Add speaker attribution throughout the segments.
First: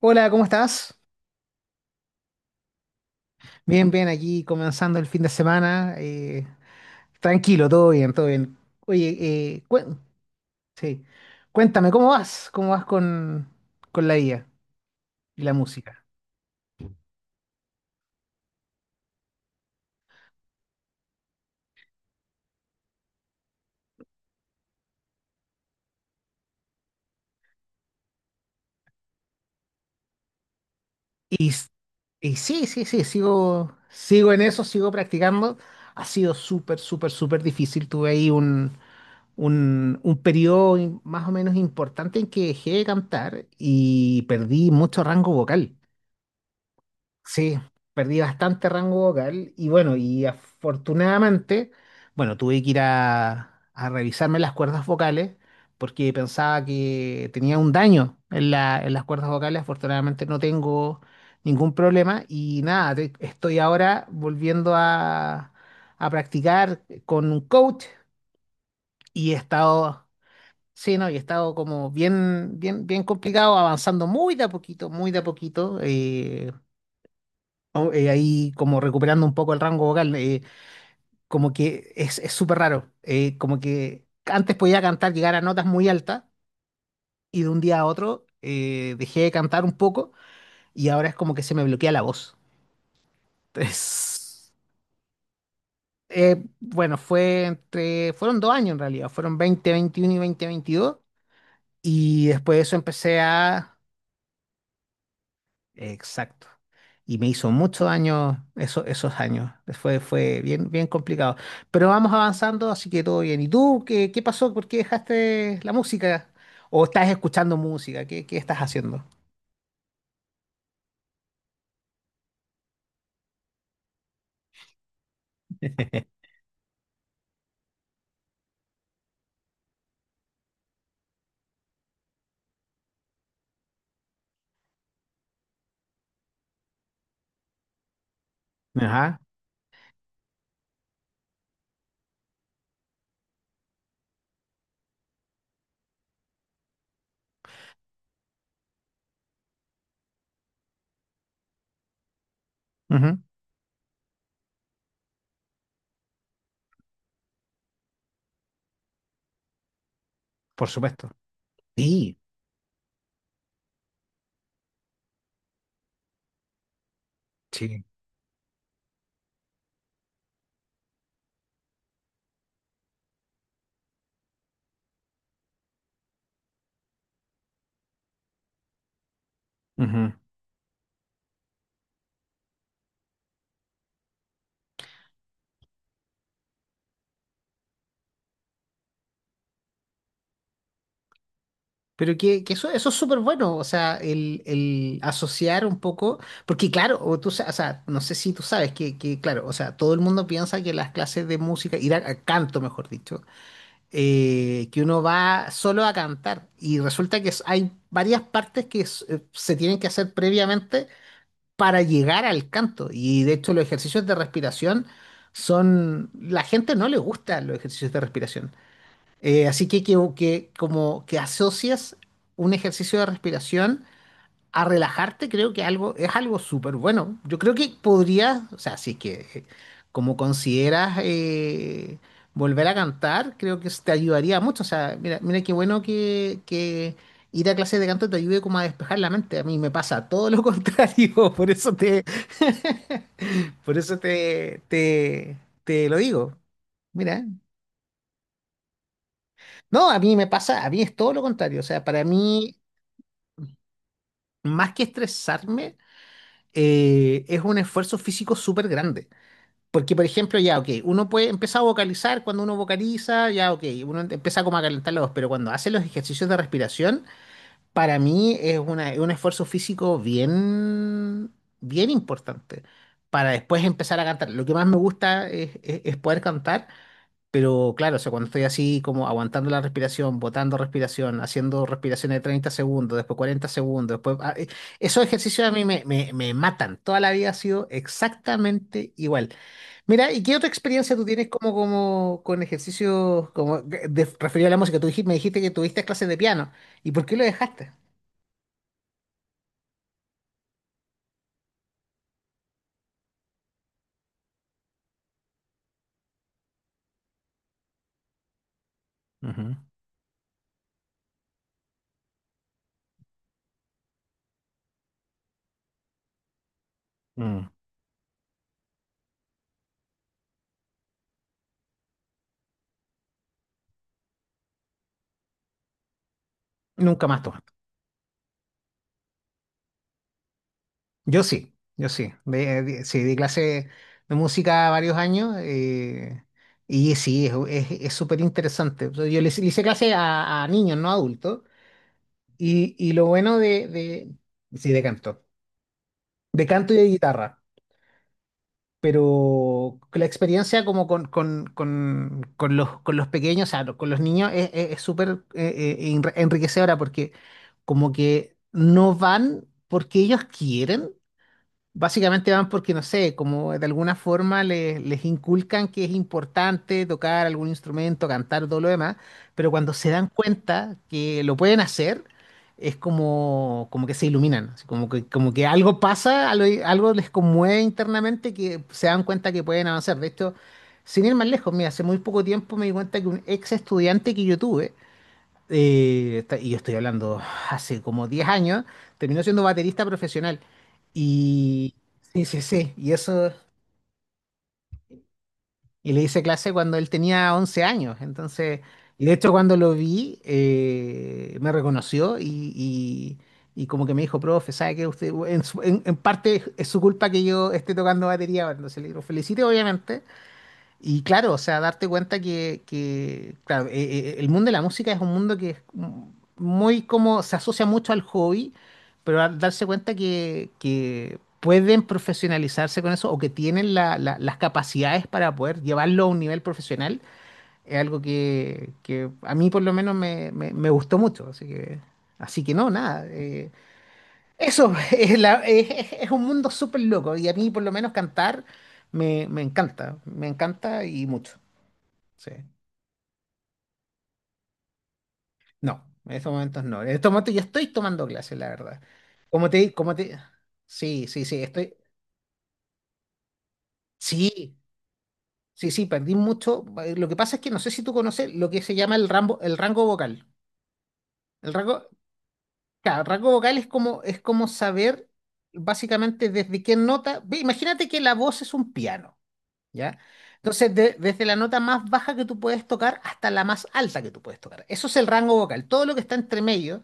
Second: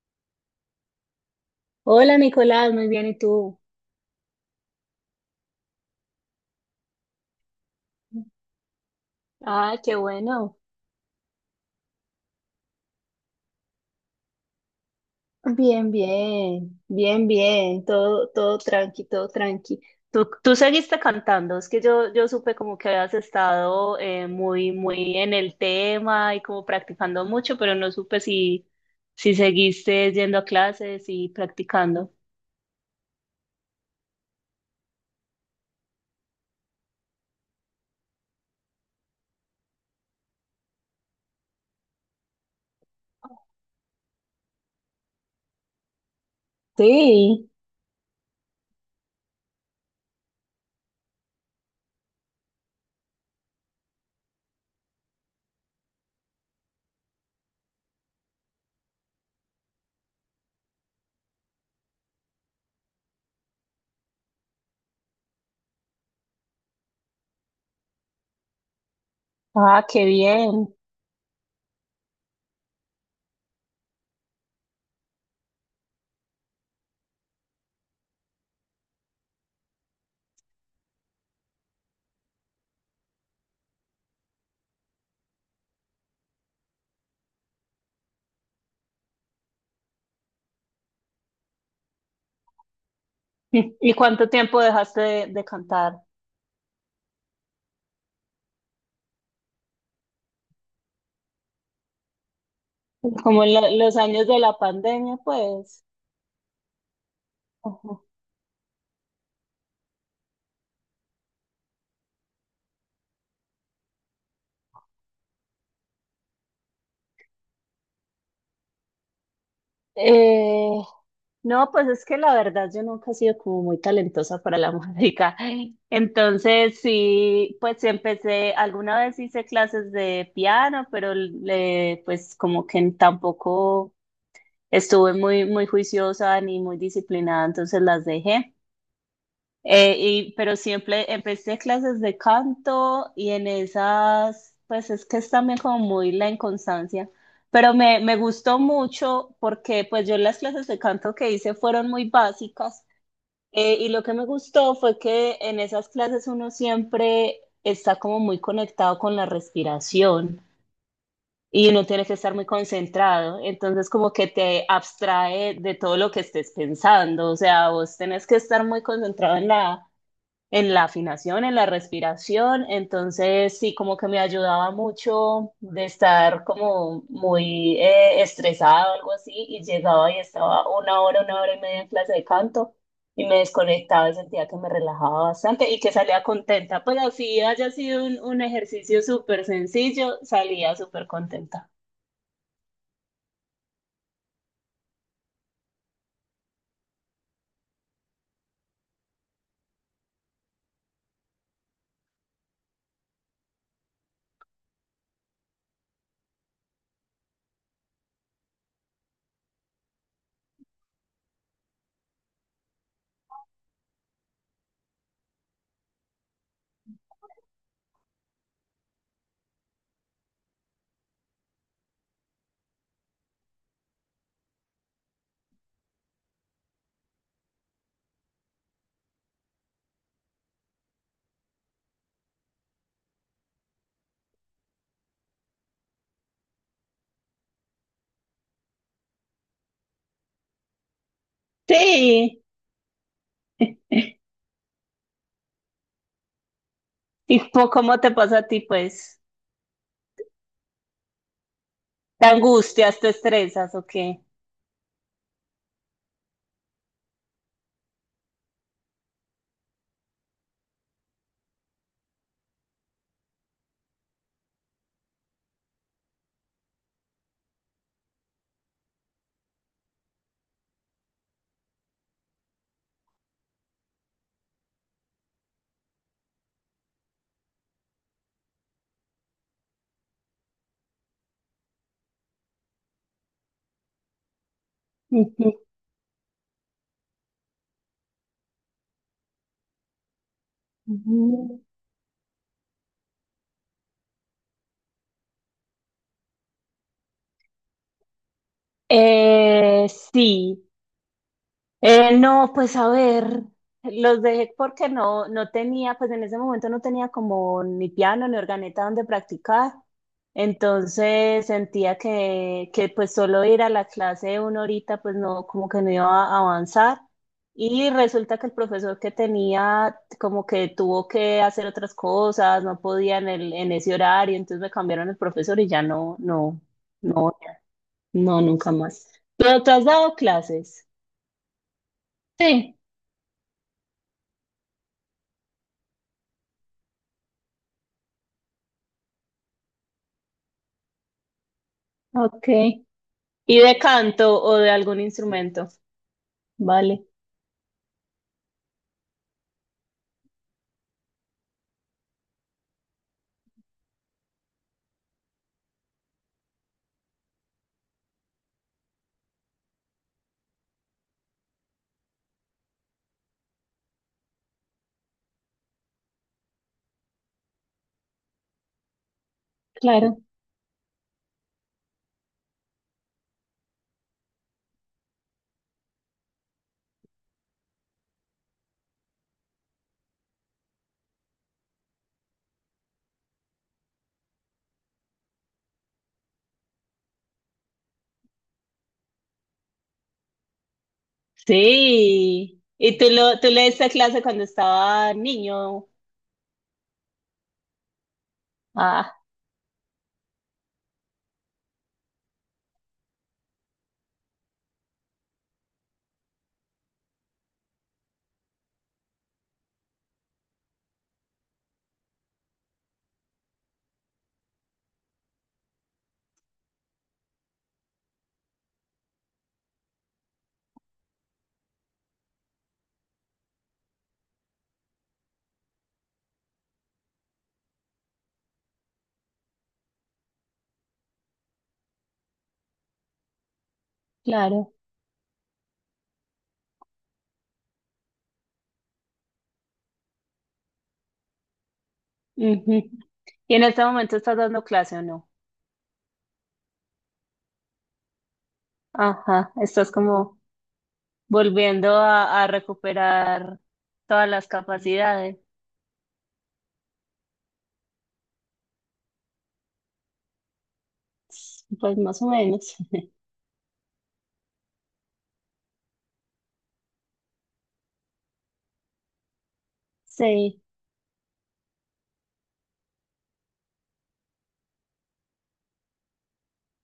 Speaker 1: Hola, ¿cómo estás?
Speaker 2: Hola Nicolás, muy bien, ¿y tú?
Speaker 1: Bien, bien, aquí comenzando el fin de semana. Tranquilo, todo bien, todo bien. Oye,
Speaker 2: Ah, qué bueno.
Speaker 1: sí. Cuéntame, ¿cómo vas? ¿Cómo vas con la IA y la
Speaker 2: Bien,
Speaker 1: música?
Speaker 2: bien, bien, bien, todo, todo tranqui, todo tranqui. Tú seguiste cantando, es que yo supe como que habías estado muy, muy en el tema y como practicando mucho, pero no supe si seguiste yendo a clases y
Speaker 1: Y, s-
Speaker 2: practicando.
Speaker 1: y sí, sí, sí, sigo, sigo en eso, sigo practicando. Ha sido súper, súper, súper difícil. Tuve ahí un más o menos importante en que dejé de cantar y perdí mucho rango vocal.
Speaker 2: Sí,
Speaker 1: Sí, perdí bastante rango vocal y bueno, y afortunadamente, bueno, tuve que ir a revisarme las cuerdas vocales porque pensaba que tenía un daño en en las cuerdas vocales. Afortunadamente no tengo ningún problema y nada, estoy ahora volviendo a practicar con un coach y he
Speaker 2: ah, qué
Speaker 1: estado,
Speaker 2: bien.
Speaker 1: sí, no, y he estado como bien, bien, bien complicado, avanzando muy de a poquito, muy de a poquito. Ahí como recuperando un poco el rango vocal, como que es súper raro, como que antes podía cantar, llegar a notas muy altas y de un día a otro dejé de cantar un poco y ahora es como que se me bloquea la voz.
Speaker 2: ¿Y cuánto
Speaker 1: Entonces,
Speaker 2: tiempo dejaste de cantar?
Speaker 1: bueno, fueron dos años en realidad, fueron 2021 y 2022 y después de eso empecé
Speaker 2: Como en
Speaker 1: a.
Speaker 2: los años de la pandemia, pues.
Speaker 1: Exacto. Y me hizo muchos años, eso, esos años. Fue, fue bien, bien complicado. Pero vamos avanzando, así que todo bien. ¿Y tú qué, qué pasó? ¿Por qué dejaste la música? ¿O estás escuchando música? ¿Qué, qué estás haciendo?
Speaker 2: Eh, no, pues es que la verdad yo nunca he sido como muy talentosa para la música. Entonces, sí, pues sí empecé, alguna vez hice clases de piano, pero le, pues como que tampoco estuve muy, muy juiciosa ni muy disciplinada, entonces las dejé.
Speaker 1: Ajá.
Speaker 2: Pero siempre empecé clases de canto y en esas, pues es que es también como muy la inconstancia, pero me gustó mucho porque pues yo las clases de canto que hice fueron muy básicas,
Speaker 1: Ujú.
Speaker 2: y lo que me gustó fue que en esas clases uno siempre está como muy conectado con la respiración
Speaker 1: Por supuesto.
Speaker 2: y uno tiene que
Speaker 1: Sí,
Speaker 2: estar muy concentrado, entonces como que te abstrae de todo lo que estés pensando, o sea,
Speaker 1: sí.
Speaker 2: vos tenés que estar muy concentrado en la afinación, en la respiración, entonces sí, como que me ayudaba mucho de estar como muy estresada o algo así, y llegaba
Speaker 1: Ujú.
Speaker 2: y estaba una hora y media en clase de canto, y me desconectaba y sentía que me relajaba bastante y que salía contenta, pues así haya sido un ejercicio súper sencillo, salía súper contenta.
Speaker 1: Pero que eso es súper bueno, o sea, el asociar un poco, porque claro, o sea, no sé si tú sabes que, claro, o sea, todo el mundo piensa que las clases de música, ir a canto, mejor dicho, que uno va solo a cantar y resulta que hay varias partes que se tienen que hacer previamente para llegar al canto y de hecho los ejercicios de respiración son. La gente no le gustan los ejercicios de respiración. Así que como que asocias un ejercicio de respiración a relajarte, creo que algo, es algo súper bueno. Yo creo que podrías, o sea, si es que como consideras volver a cantar, creo que eso te ayudaría mucho. O sea, mira, mira qué bueno que ir a clases de canto te ayude como a despejar la mente. A mí me pasa todo lo contrario, por eso te,
Speaker 2: Sí,
Speaker 1: por eso te, te, te lo digo. Mira,
Speaker 2: ¿y cómo te pasa a ti, pues?
Speaker 1: no, a mí me pasa, a mí es todo lo contrario. O sea, para
Speaker 2: ¿Te
Speaker 1: mí,
Speaker 2: angustias, te estresas o qué?
Speaker 1: más que estresarme, es un esfuerzo físico súper grande. Porque, por ejemplo, ya, ok, uno puede empezar a vocalizar, cuando uno vocaliza, ya, ok, uno empieza como a calentar la voz, pero cuando hace los ejercicios de respiración, para mí es es un esfuerzo físico bien, bien importante para después empezar a cantar. Lo que más me gusta es, es poder cantar, pero claro, o sea, cuando estoy así como aguantando la respiración, botando respiración, haciendo respiraciones de 30 segundos, después 40 segundos, después. Esos ejercicios a mí me, me, me matan. Toda la vida ha sido exactamente igual. Mira, ¿y qué otra experiencia tú tienes como,
Speaker 2: Ujú.
Speaker 1: como con ejercicios como de, referido a la música? Tú dijiste, me dijiste que tuviste clases de piano. ¿Y por qué lo dejaste?
Speaker 2: Eh, sí. No, pues a ver, los dejé porque no tenía, pues en ese momento no tenía como ni piano ni organeta donde
Speaker 1: Ujú.
Speaker 2: practicar, entonces sentía que pues solo ir a la clase de una horita pues no, como que no iba a avanzar
Speaker 1: Mm.
Speaker 2: y resulta que el profesor que tenía como que tuvo que hacer otras cosas, no podía en en ese horario, entonces me cambiaron el profesor y ya
Speaker 1: Nunca más pues.
Speaker 2: no. No, nunca más. ¿Pero ¿te has dado clases?
Speaker 1: Yo sí, yo sí.
Speaker 2: Sí.
Speaker 1: Sí, di clase de música varios años y sí, es súper interesante. Hice, le hice clase a niños, no a adultos.
Speaker 2: Ok.
Speaker 1: Y lo bueno
Speaker 2: ¿Y
Speaker 1: de,
Speaker 2: de
Speaker 1: de.
Speaker 2: canto o
Speaker 1: Sí,
Speaker 2: de
Speaker 1: de
Speaker 2: algún
Speaker 1: canto.
Speaker 2: instrumento?
Speaker 1: De canto y de
Speaker 2: Vale.
Speaker 1: guitarra. Pero la experiencia como con los pequeños, o sea, con los niños, es es súper enriquecedora porque como que no van porque ellos quieren. Básicamente van porque, no sé, como de alguna forma les inculcan que es importante tocar algún instrumento, cantar, todo lo demás, pero cuando se dan
Speaker 2: Claro.
Speaker 1: cuenta que lo pueden hacer, es como, como que se iluminan, así como que algo pasa, algo, algo les conmueve internamente que se dan cuenta que pueden avanzar. De hecho, sin ir más lejos, mira, hace muy poco tiempo me di cuenta que un ex estudiante que yo tuve, y yo estoy hablando hace como 10 años, terminó siendo baterista profesional. Y sí, sí,
Speaker 2: Sí.
Speaker 1: sí, y
Speaker 2: ¿Y tú,
Speaker 1: eso,
Speaker 2: tú le diste clase cuando estaba niño?
Speaker 1: y le hice clase cuando él tenía 11 años. Entonces, y de
Speaker 2: Ah.
Speaker 1: hecho cuando lo vi, me reconoció y como que me dijo, profe, ¿sabe que usted, en parte es su culpa que yo esté tocando batería ahora? Entonces le digo, felicite, obviamente, y claro, o sea, darte cuenta que, claro, el mundo de la música es un mundo que es muy como, se asocia mucho al hobby, pero al darse cuenta que pueden profesionalizarse con eso o que tienen las capacidades para poder llevarlo a un nivel profesional, es algo que a mí por lo menos me, me gustó mucho. Así que no, nada. Eso
Speaker 2: Claro.
Speaker 1: es, es un mundo súper loco y a mí por lo menos cantar me encanta y mucho. Sí.
Speaker 2: Ujú. ¿Y en este momento estás dando clase o no?
Speaker 1: No, en estos momentos no. En estos momentos yo estoy tomando clases, la verdad. Como
Speaker 2: Ajá,
Speaker 1: te,
Speaker 2: estás
Speaker 1: como te.
Speaker 2: como
Speaker 1: Sí, sí, sí, estoy.
Speaker 2: volviendo a recuperar todas las
Speaker 1: Sí,
Speaker 2: capacidades.
Speaker 1: sí, sí, perdí mucho. Lo que pasa es que no sé si tú conoces lo que se llama el rango vocal. El rango,
Speaker 2: Pues más o menos.
Speaker 1: claro, el rango vocal es como saber básicamente desde qué nota. Imagínate que la voz es un piano. ¿Ya?
Speaker 2: Sí.
Speaker 1: Entonces, desde la nota más baja que tú puedes tocar hasta la más alta que tú puedes tocar. Eso es el rango vocal. Todo lo que está entre medio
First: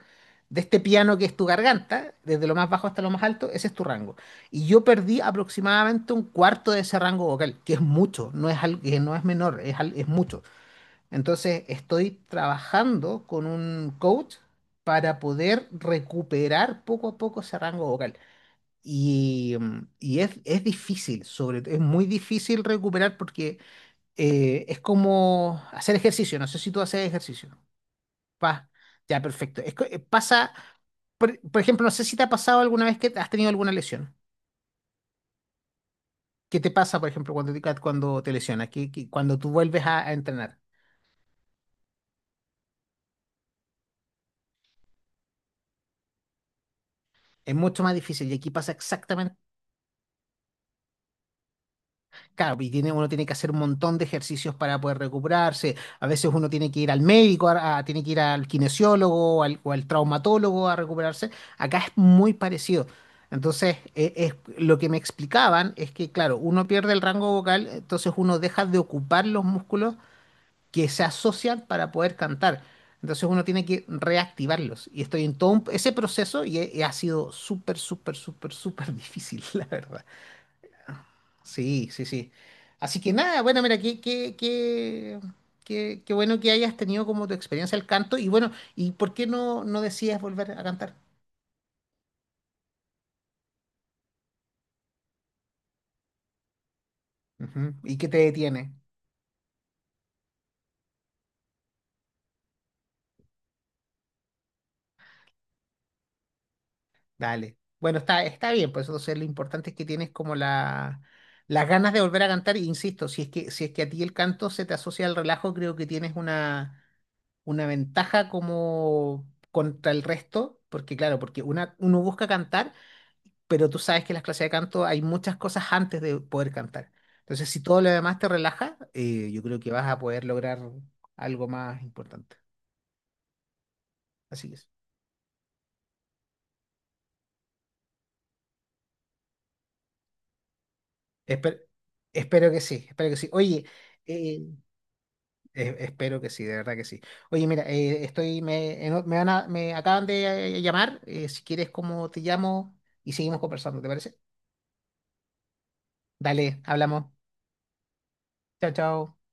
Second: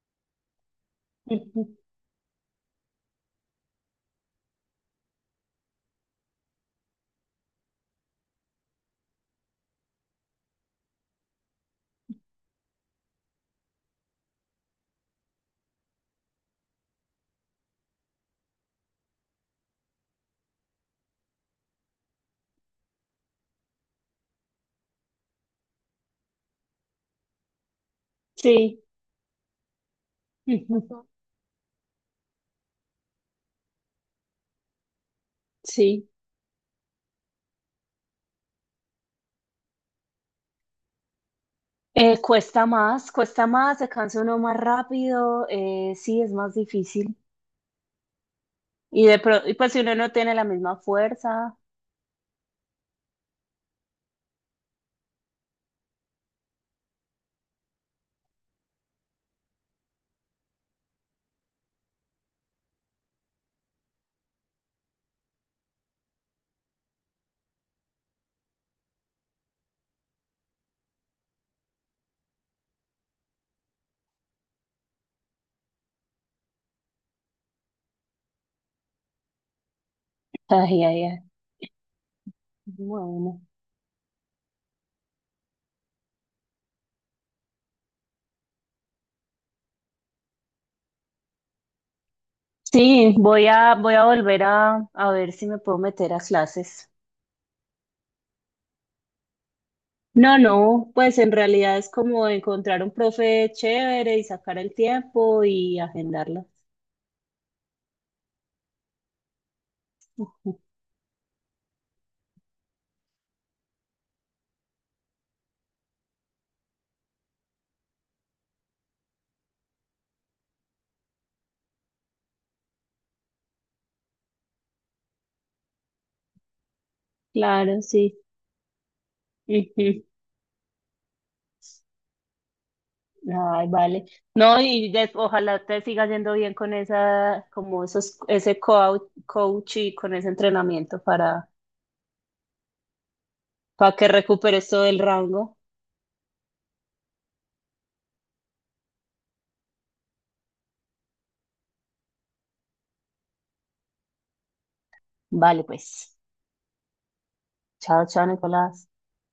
Speaker 1: de este piano que es tu
Speaker 2: Ujú.
Speaker 1: garganta, desde lo más bajo hasta lo más alto, ese es tu rango. Y yo perdí aproximadamente un cuarto de ese rango vocal, que es mucho, no es, que no es menor, es, es mucho. Entonces, estoy trabajando con un coach para poder recuperar poco a poco ese rango vocal. Y es difícil, sobre todo, es muy difícil recuperar porque es como hacer ejercicio. No sé si tú haces ejercicio. Pa,
Speaker 2: Sí,
Speaker 1: ya, perfecto. Pasa,
Speaker 2: ujú.
Speaker 1: por ejemplo, no sé si te ha pasado alguna vez que has tenido alguna lesión.
Speaker 2: Sí.
Speaker 1: ¿Qué te pasa, por ejemplo, cuando te lesionas? Que cuando tú vuelves a entrenar.
Speaker 2: Cuesta más, se cansa uno más rápido, sí, es más difícil.
Speaker 1: Es mucho más difícil y aquí pasa.
Speaker 2: Y y pues si uno no tiene la misma fuerza,
Speaker 1: Claro, y tiene, uno tiene que hacer un montón de ejercicios para poder recuperarse. A veces uno tiene que ir al médico, tiene que ir al kinesiólogo o al traumatólogo a recuperarse. Acá es muy parecido. Entonces, es, lo que me explicaban es que, claro, uno pierde el rango vocal, entonces uno deja de ocupar los músculos que se asocian para poder cantar. Entonces uno tiene que reactivarlos. Y estoy en todo ese proceso y ha sido súper, súper, súper, súper difícil, la verdad.
Speaker 2: ay, ay, ay.
Speaker 1: Sí, sí, sí. Así que nada,
Speaker 2: Bueno.
Speaker 1: bueno, mira, qué, qué, qué, qué, qué bueno que hayas tenido como tu experiencia al canto y bueno, ¿y por qué no, no decides volver a cantar?
Speaker 2: Sí, voy a volver a ver si me puedo meter a clases.
Speaker 1: Ujú, ¿y qué te detiene?
Speaker 2: No, no, pues en realidad es como encontrar un profe chévere y sacar el tiempo y agendarlo.
Speaker 1: Dale. Bueno, está, está bien, pues entonces lo importante es que tienes como la, las ganas de volver a cantar, e insisto, si es que, si es que a ti el canto se te asocia al relajo, creo que tienes una ventaja como contra el resto, porque claro, porque una, uno busca cantar pero tú sabes que en las clases de canto hay muchas cosas antes de poder cantar. Entonces, si todo
Speaker 2: Claro,
Speaker 1: lo
Speaker 2: sí.
Speaker 1: demás te relaja, yo creo que vas a
Speaker 2: Ujú.
Speaker 1: poder lograr algo más importante.
Speaker 2: Ay, vale.
Speaker 1: Así que
Speaker 2: No,
Speaker 1: es.
Speaker 2: y ojalá te siga yendo bien con esa, como esos, ese coach y con ese entrenamiento
Speaker 1: Espe- Espero que sí, espero que sí. Oye,
Speaker 2: para que
Speaker 1: eh,
Speaker 2: recuperes todo el rango.
Speaker 1: espero que sí, de verdad que sí. Oye, mira, estoy, me van me acaban de llamar. Si quieres, como te llamo y seguimos conversando, ¿te parece?
Speaker 2: Vale, pues.
Speaker 1: Dale, hablamos.
Speaker 2: Chao, chao,
Speaker 1: Chao,
Speaker 2: Nicolás.
Speaker 1: chao.